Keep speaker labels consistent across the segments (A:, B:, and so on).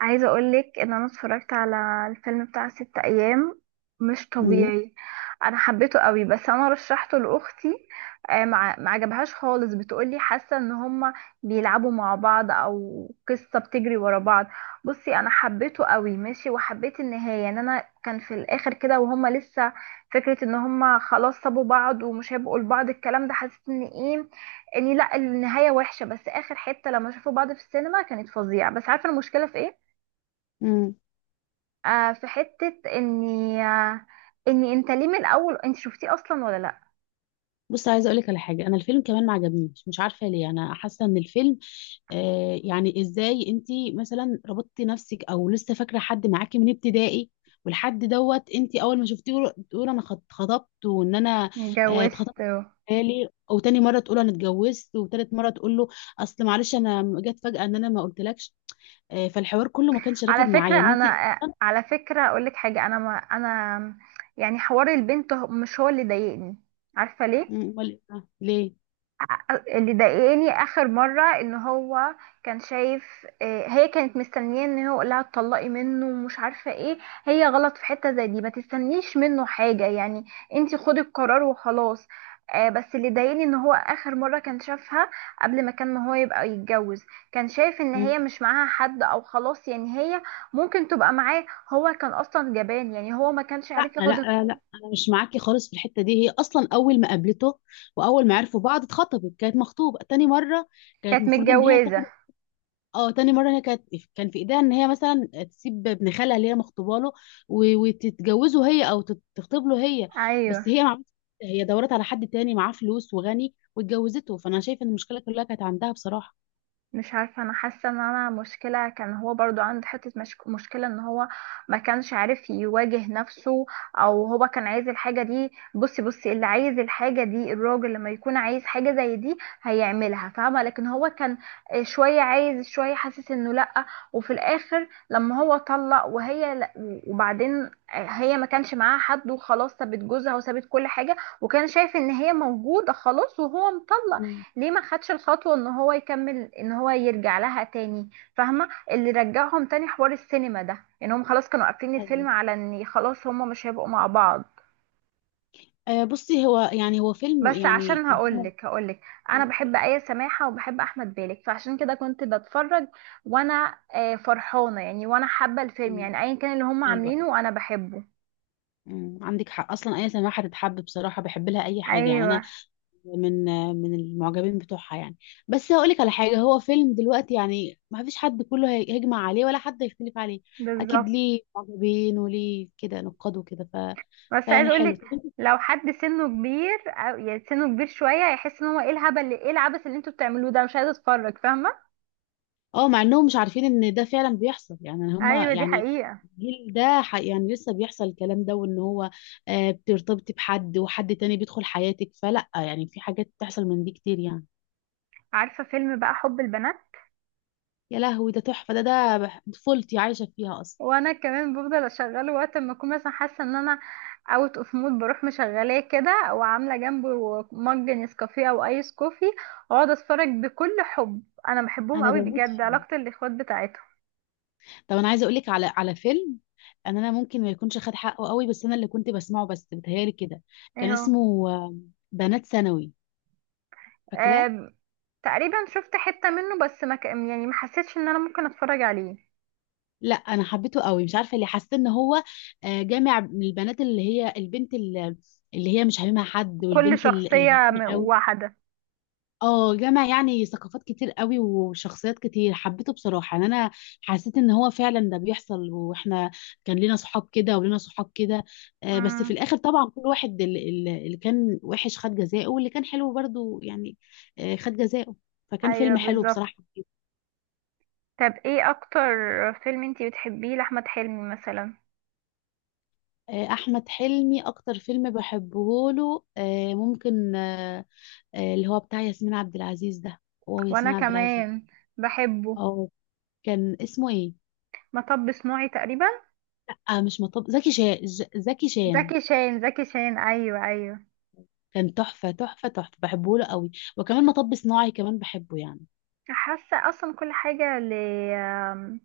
A: عايزة اقولك ان انا اتفرجت على الفيلم بتاع 6 ايام. مش
B: امم
A: طبيعي. انا حبيته قوي، بس انا رشحته لاختي. مع ما عجبهاش خالص، بتقولي حاسة ان هما بيلعبوا مع بعض او قصة بتجري ورا بعض. بصي، انا حبيته قوي، ماشي، وحبيت النهاية ان انا كان في الاخر كده وهما لسه فكرة ان هما خلاص سابوا بعض ومش هيبقوا لبعض. الكلام ده حسيت ان ايه، اني لا النهاية وحشة، بس اخر حتة لما شافوا بعض في السينما كانت فظيعة. بس عارفة المشكلة في ايه؟
B: امم
A: في حتة اني انت ليه من الاول؟ انت شفتيه اصلا ولا لا؟
B: بص، عايزه اقول لك على حاجه. انا الفيلم كمان ما عجبنيش، مش عارفه ليه. انا حاسه ان الفيلم يعني ازاي انت مثلا ربطتي نفسك او لسه فاكره حد معاكي من ابتدائي، والحد دوت انت اول ما شفتيه تقول انا خطبت، وان انا
A: اتجوزت
B: اتخطبت
A: و-
B: بالي، وتاني مره تقول انا اتجوزت، وتالت مره تقول له اصل معلش انا جت فجاه ان انا ما قلتلكش. فالحوار كله ما كانش
A: على
B: راكب معايا ان
A: فكرة
B: انت...
A: انا، على فكرة اقول لك حاجة، انا ما انا يعني. حوار البنت مش هو اللي ضايقني. عارفة ليه؟
B: امال إيه؟
A: اللي ضايقني اخر مره ان هو كان شايف، هي كانت مستنيه ان هو يقول لها اتطلقي منه ومش عارفه ايه. هي غلط في حته زي دي ما تستنيش منه حاجه يعني، انتي خدي القرار وخلاص. بس اللي ضايقني ان هو اخر مره كان شافها قبل ما كان ما هو يبقى يتجوز، كان شايف ان
B: ليه؟
A: هي مش معاها حد او خلاص، يعني هي ممكن تبقى معاه. هو كان اصلا جبان، يعني هو ما كانش
B: لا
A: عارف ياخد.
B: لا لا، انا مش معاكي خالص في الحته دي. هي اصلا اول ما قابلته واول ما عرفوا بعض اتخطبت، كانت مخطوبه تاني مره، كانت
A: كانت
B: المفروض ان هي تاخد.
A: متجوزه،
B: اه، تاني مره هي كانت كان في ايديها ان هي مثلا تسيب ابن خالها اللي هي مخطوبه له وتتجوزه هي، او تخطب له هي.
A: ايوه.
B: بس هي ما عملتش كده. هي دورت على حد تاني معاه فلوس وغني واتجوزته، فانا شايفه ان المشكله كلها كانت عندها بصراحه.
A: مش عارفة، أنا حاسة إن أنا مشكلة كان هو برضو عنده حتة مشكلة إن هو ما كانش عارف يواجه نفسه، أو هو كان عايز الحاجة دي. بصي بصي، اللي عايز الحاجة دي الراجل لما يكون عايز حاجة زي دي هيعملها، فاهمة؟ لكن هو كان شوية عايز شوية حاسس إنه لأ. وفي الآخر لما هو طلق وهي لا، وبعدين هي ما كانش معاها حد وخلاص، سابت جوزها وسابت كل حاجة، وكان شايف إن هي موجودة خلاص وهو مطلق.
B: مم.
A: ليه ما خدش الخطوة ان هو يكمل، ان هو يرجع لها تاني؟ فاهمة اللي رجعهم تاني؟ حوار السينما ده، ان هم خلاص كانوا قافلين
B: ايوه.
A: الفيلم على ان خلاص هم مش هيبقوا مع بعض.
B: بصي، هو يعني هو فيلم
A: بس
B: يعني
A: عشان
B: قدامه.
A: هقولك، انا
B: آه،
A: بحب آية سماحة وبحب احمد بالك، فعشان كده كنت بتفرج وانا فرحانة يعني، وانا حابة الفيلم،
B: مم.
A: يعني ايا كان اللي هم
B: ايوه.
A: عاملينه انا بحبه.
B: عندك حق، اصلا اي سماحه تتحب بصراحه، بحب لها اي حاجه يعني.
A: ايوه،
B: انا من من المعجبين بتوعها يعني. بس هقول لك على حاجه، هو فيلم دلوقتي يعني ما فيش حد كله هيجمع عليه ولا حد هيختلف عليه. اكيد
A: بالظبط.
B: ليه معجبين وليه كده نقاد وكده، ف...
A: بس عايز
B: فيعني حلو.
A: اقولك،
B: طب انت،
A: لو حد سنه كبير او يعني سنه كبير شويه هيحس ان هو ايه الهبل اللي ايه العبث اللي انتوا بتعملوه ده، مش عايزه اتفرج، فاهمه.
B: اه، مع انهم مش عارفين ان ده فعلا بيحصل يعني. هما
A: ايوه دي
B: يعني
A: حقيقه.
B: الجيل ده يعني لسه بيحصل الكلام ده، وان هو بترتبطي بحد وحد تاني بيدخل حياتك، فلا، يعني في حاجات بتحصل من دي كتير يعني.
A: عارفه فيلم بقى حب البنات؟
B: يا لهوي ده تحفه، طفولتي عايشه فيها اصلا.
A: وانا كمان بفضل اشغله وقت ما اكون مثلا حاسه ان انا اوت اوف مود، بروح مشغلاه كده وعامله جنبه مج نسكافيه او ايس كوفي واقعد اتفرج بكل حب. انا بحبهم
B: انا
A: قوي
B: بموت
A: بجد،
B: فيه.
A: علاقه الاخوات بتاعتهم.
B: طب انا عايزه اقول لك على فيلم، ان انا ممكن ما يكونش خد حقه قوي، بس انا اللي كنت بسمعه بس بتهيالي كده كان
A: ايوه.
B: اسمه بنات ثانوي، فاكراه؟
A: آم، تقريبا شفت حته منه، بس ما ك- يعني ما حسيتش ان انا ممكن اتفرج عليه.
B: لا، انا حبيته قوي، مش عارفه ليه. حسيت ان هو جامع من البنات، اللي هي البنت اللي اللي هي مش حبيبها حد،
A: كل
B: والبنت اللي
A: شخصية
B: غنيه
A: م-
B: قوي.
A: واحدة.
B: اه، جمع يعني ثقافات كتير قوي وشخصيات كتير، حبيته بصراحة يعني. انا حسيت ان هو فعلا ده بيحصل، واحنا كان لنا صحاب كده ولنا صحاب كده. بس في
A: امم،
B: الاخر طبعا كل واحد، اللي كان وحش خد جزاءه، واللي كان حلو برضو يعني خد جزاءه. فكان
A: ايوه
B: فيلم حلو
A: بالظبط.
B: بصراحة.
A: طب ايه اكتر فيلم انتي بتحبيه لاحمد حلمي مثلا؟
B: احمد حلمي اكتر فيلم بحبه له ممكن اللي هو بتاع ياسمين عبد العزيز ده. هو
A: وانا
B: ياسمين عبد العزيز.
A: كمان بحبه.
B: اه، كان اسمه ايه؟
A: مطب صناعي تقريبا.
B: مش مطب، زكي شان، زكي شان.
A: زكي شان زكي شان، ايوه ايوه.
B: كان تحفة تحفة تحفة، بحبه له قوي. وكمان مطب صناعي كمان بحبه يعني.
A: حاسه اصلا كل حاجه ل آم،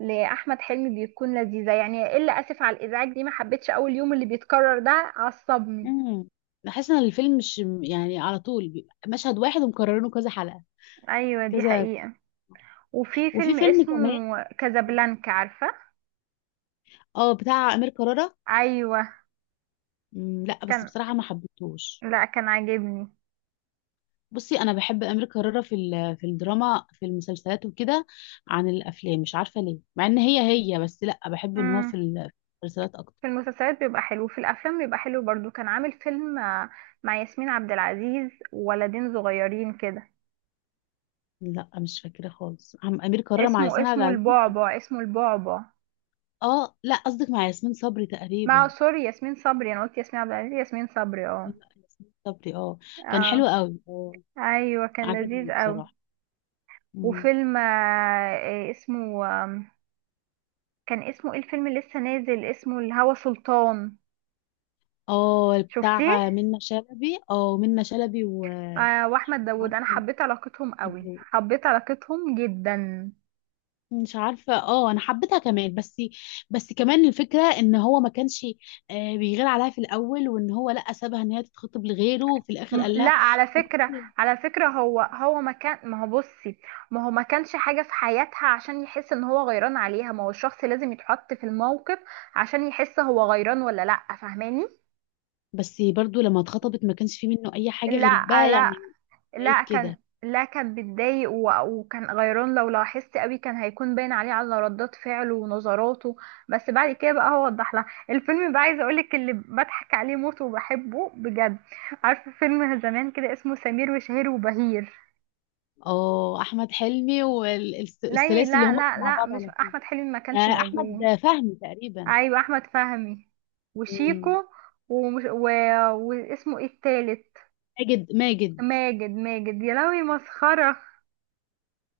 A: لاحمد حلمي بيكون لذيذه، يعني الا اسف على الازعاج دي ما حبيتش، اول يوم اللي بيتكرر ده عصبني.
B: امم بحس ان الفيلم مش يعني، على طول بيبقى مشهد واحد ومكررينه كذا حلقة
A: ايوه دي
B: كذا.
A: حقيقه. وفي
B: وفي
A: فيلم
B: فيلم
A: اسمه
B: كمان،
A: كازابلانكا، عارفه؟
B: اه، بتاع امير كرارة.
A: ايوه.
B: لا بس
A: كان،
B: بصراحة ما حبيتهوش.
A: لا كان عاجبني.
B: بصي، انا بحب امير كرارة في الدراما، في المسلسلات وكده. عن الافلام مش عارفة ليه، مع ان هي هي بس لا. بحب ان هو في
A: امم.
B: ال- في المسلسلات
A: في
B: اكتر.
A: المسلسلات بيبقى حلو، في الافلام بيبقى حلو برضو. كان عامل فيلم مع ياسمين عبد العزيز وولدين صغيرين كده.
B: لا، مش فاكرة خالص عم امير كرارة مع
A: اسمه
B: ياسمين عبد
A: اسمه
B: العزيز.
A: البعبع، اسمه البعبع.
B: اه لا، قصدك مع ياسمين صبري
A: مع
B: تقريبا.
A: سوري ياسمين صبري، انا قلت ياسمين عبد العزيز، ياسمين صبري، اه
B: لا، ياسمين صبري، اه. كان
A: اه.
B: حلو قوي، اه.
A: ايوه كان
B: عجبني
A: لذيذ قوي.
B: بصراحة. مم.
A: وفيلم إيه اسمه، كان اسمه ايه الفيلم اللي لسه نازل؟ اسمه الهوى سلطان.
B: اه،
A: شفتيه؟
B: بتاع منة شلبي، اه منة شلبي.
A: آه، واحمد داوود، انا حبيت علاقتهم قوي، حبيت علاقتهم جدا.
B: مش عارفة، اه. انا حبيتها كمان، بس بس كمان الفكرة ان هو ما كانش بيغير عليها في الاول، وان هو لا، سابها ان هي تتخطب لغيره، وفي الاخر قال
A: لا،
B: لها
A: على فكرة،
B: أكون-
A: على فكرة هو ما كان ما هو بصي، ما هو ما كانش حاجة في حياتها عشان يحس ان هو غيران عليها. ما هو الشخص لازم يتحط في الموقف عشان يحس هو غيران ولا لا، فاهماني؟
B: بس برضو لما اتخطبت ما كانش فيه منه اي حاجة غير
A: لا
B: بقى
A: لا
B: يعني. بعيد
A: لا، كان،
B: كده.
A: لا كان بيتضايق وكان غيران. لو لاحظت قوي كان هيكون باين عليه على ردات فعله ونظراته. بس بعد كده بقى هو وضح لها. الفيلم بقى عايزه اقولك اللي بضحك عليه موت وبحبه بجد، عارفه فيلم زمان كده اسمه سمير وشهير وبهير؟
B: اه، احمد حلمي
A: لا
B: والثلاثي اللي
A: لا
B: هم كانوا
A: لا
B: مع
A: لا،
B: بعض
A: مش
B: على
A: احمد حلمي ما كانش موجود.
B: احمد فهمي تقريبا.
A: ايوه، احمد فهمي وشيكو
B: مم.
A: ومش واسمه ايه التالت؟
B: ماجد ماجد.
A: ماجد، ماجد، يا لهوي مسخرة.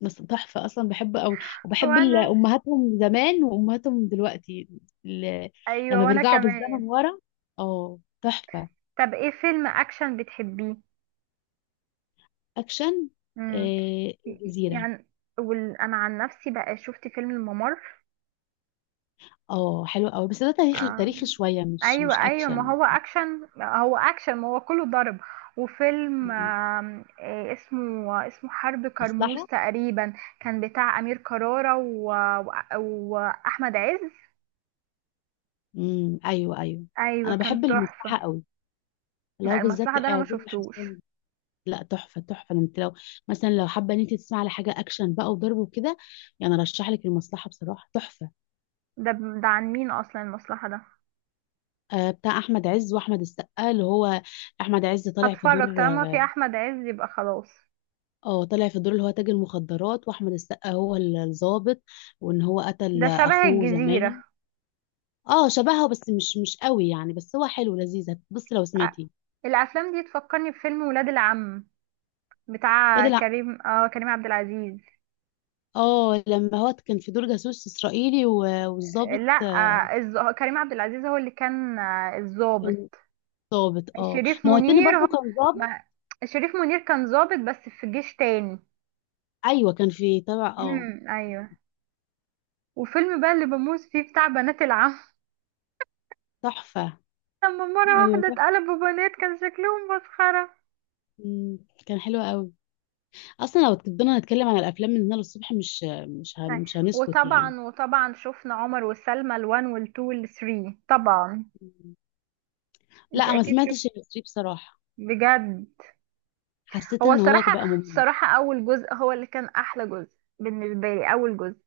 B: بس تحفه اصلا، بحبه قوي. وبحب
A: وانا،
B: امهاتهم زمان وامهاتهم دلوقتي ال-
A: ايوه
B: لما
A: وانا
B: بيرجعوا بالزمن
A: كمان.
B: ورا. اه تحفه.
A: طب ايه فيلم اكشن بتحبيه؟
B: اكشن.
A: امم،
B: الجزيره.
A: يعني، انا عن نفسي بقى شفت فيلم الممر.
B: اه حلو قوي، بس ده تاريخي
A: آه،
B: تاريخي شويه، مش
A: ايوه ايوه، ما
B: اكشن.
A: هو اكشن، هو اكشن، ما هو كله ضرب. وفيلم
B: مم.
A: إيه اسمه، اسمه حرب كرموز
B: مصلحه.
A: تقريبا. كان بتاع امير كرارة و... واحمد عز.
B: ايوه ايوه.
A: ايوه،
B: انا
A: كان
B: بحب
A: تحفة.
B: المصلحه قوي، اللي هو
A: لا، المصلحة ده
B: بالذات
A: انا ما
B: عادل
A: شفتوش.
B: الحصان. لا، تحفه تحفه، انت لو مثلا لو حابه ان انت تسمعي على حاجه اكشن بقى وضرب وكده، يعني ارشح لك المصلحه بصراحه، تحفه.
A: ده ده عن مين اصلا المصلحة ده؟
B: بتاع احمد عز واحمد السقا، اللي هو احمد عز طالع في دور.
A: هتفرج طالما في احمد عز يبقى خلاص.
B: اه، طالع في دور اللي هو تاجر المخدرات، واحمد السقا هو الضابط، وان هو قتل
A: ده شبه
B: اخوه زمان.
A: الجزيرة.
B: اه شبهها، بس مش قوي يعني، بس هو حلو لذيذ، بص لو
A: أ-
B: سمعتيه.
A: الافلام دي تفكرني بفيلم ولاد العم، بتاع
B: بدل لا.
A: كريم، كريم عبد العزيز.
B: اه لما هو كان في دور جاسوس اسرائيلي والضابط،
A: لا، كريم عبد العزيز هو اللي كان،
B: كان
A: الضابط.
B: ضابط. اه،
A: شريف
B: ما هو التاني
A: منير
B: برضه
A: هم،
B: كان ضابط.
A: ما شريف منير كان ضابط بس في جيش تاني.
B: ايوه، كان في تبع، اه.
A: امم، ايوه. وفيلم بقى اللي بموت فيه بتاع بنات العم.
B: تحفه.
A: لما مرة
B: ايوه
A: واحدة
B: تحفه.
A: اتقلبوا بنات كان شكلهم مسخرة.
B: مم، كان حلو قوي. اصلا لو فضلنا نتكلم عن الافلام من هنا للصبح،
A: أي.
B: مش هنسكت يعني.
A: وطبعا شفنا عمر وسلمى الوان والتو والثري طبعا.
B: مم.
A: انت
B: لا، ما
A: اكيد
B: سمعتش
A: شفتي؟
B: الاسطى بصراحه،
A: بجد؟
B: حسيت
A: هو
B: ان هو
A: الصراحة،
B: بقى ممل.
A: اول جزء هو اللي كان احلى جزء بالنسبة لي، اول جزء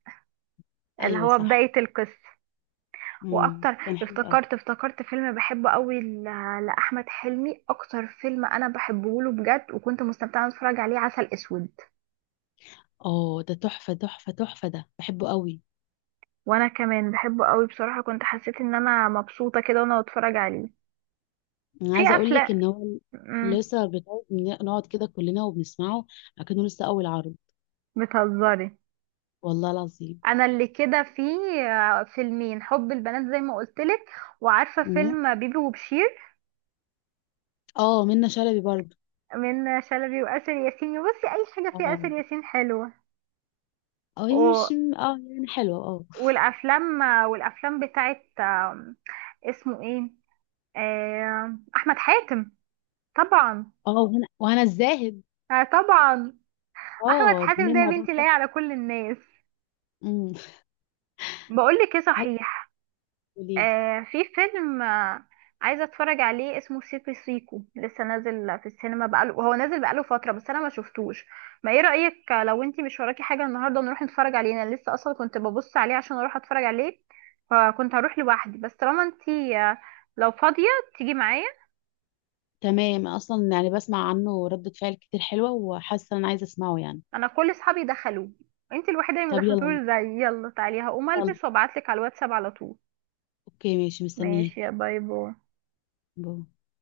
A: اللي
B: ايوه
A: هو
B: صح.
A: بداية القصة.
B: مم.
A: واكتر،
B: كان حلو قوي،
A: افتكرت فيلم بحبه قوي، لاحمد حلمي اكتر فيلم انا بحبه له بجد، وكنت مستمتعه وانا بتفرج عليه، عسل اسود.
B: اه. ده تحفه تحفه تحفه، ده بحبه قوي.
A: وانا كمان بحبه قوي بصراحه، كنت حسيت ان انا مبسوطه كده وانا بتفرج عليه.
B: انا
A: في
B: عايزه اقول
A: افلام.
B: لك ان هو
A: امم.
B: لسه بتاعي، نقعد كده كلنا وبنسمعه اكنه لسه اول عرض.
A: بتهزري؟
B: والله العظيم.
A: انا اللي كده، في فيلمين حب البنات زي ما قلت لك، وعارفه
B: مم.
A: فيلم بيبي وبشير،
B: اه منة شلبي برضه.
A: من شلبي واسر ياسين. بصي اي حاجه فيها
B: اه
A: اسر ياسين حلوه.
B: اه، يعني مش، اه يعني حلوة، اه.
A: والافلام والافلام بتاعت اسمه ايه، احمد حاتم طبعا.
B: اه، وهنا وهنا الزاهد.
A: طبعا، احمد
B: اه،
A: حاتم ده
B: اتنين
A: يا
B: مع بعض،
A: بنتي
B: صح.
A: لاقي على كل الناس.
B: امم
A: بقول لك ايه
B: حلو.
A: صحيح،
B: قوليلي.
A: في فيلم عايزة اتفرج عليه اسمه سيكو سيكو، لسه نازل في السينما بقاله، هو نازل بقاله فترة بس انا ما شفتوش. ما ايه رأيك لو انتي مش وراكي حاجة النهاردة نروح نتفرج عليه؟ انا لسه اصلا كنت ببص عليه عشان اروح اتفرج عليه، فكنت هروح لوحدي، بس طالما انتي لو فاضية تيجي معايا.
B: تمام، اصلا يعني بسمع عنه ردة فعل كتير حلوة، وحاسة ان انا عايزة اسمعه يعني.
A: انا كل اصحابي دخلوه، انتي الوحيدة اللي ما
B: طب
A: دخلتوش،
B: يلا.
A: زي يلا تعالي، هقوم
B: يلا.
A: البس وابعتلك على الواتساب على طول.
B: اوكي ماشي، مستنياك.
A: ماشي، يا، باي باي.
B: باي.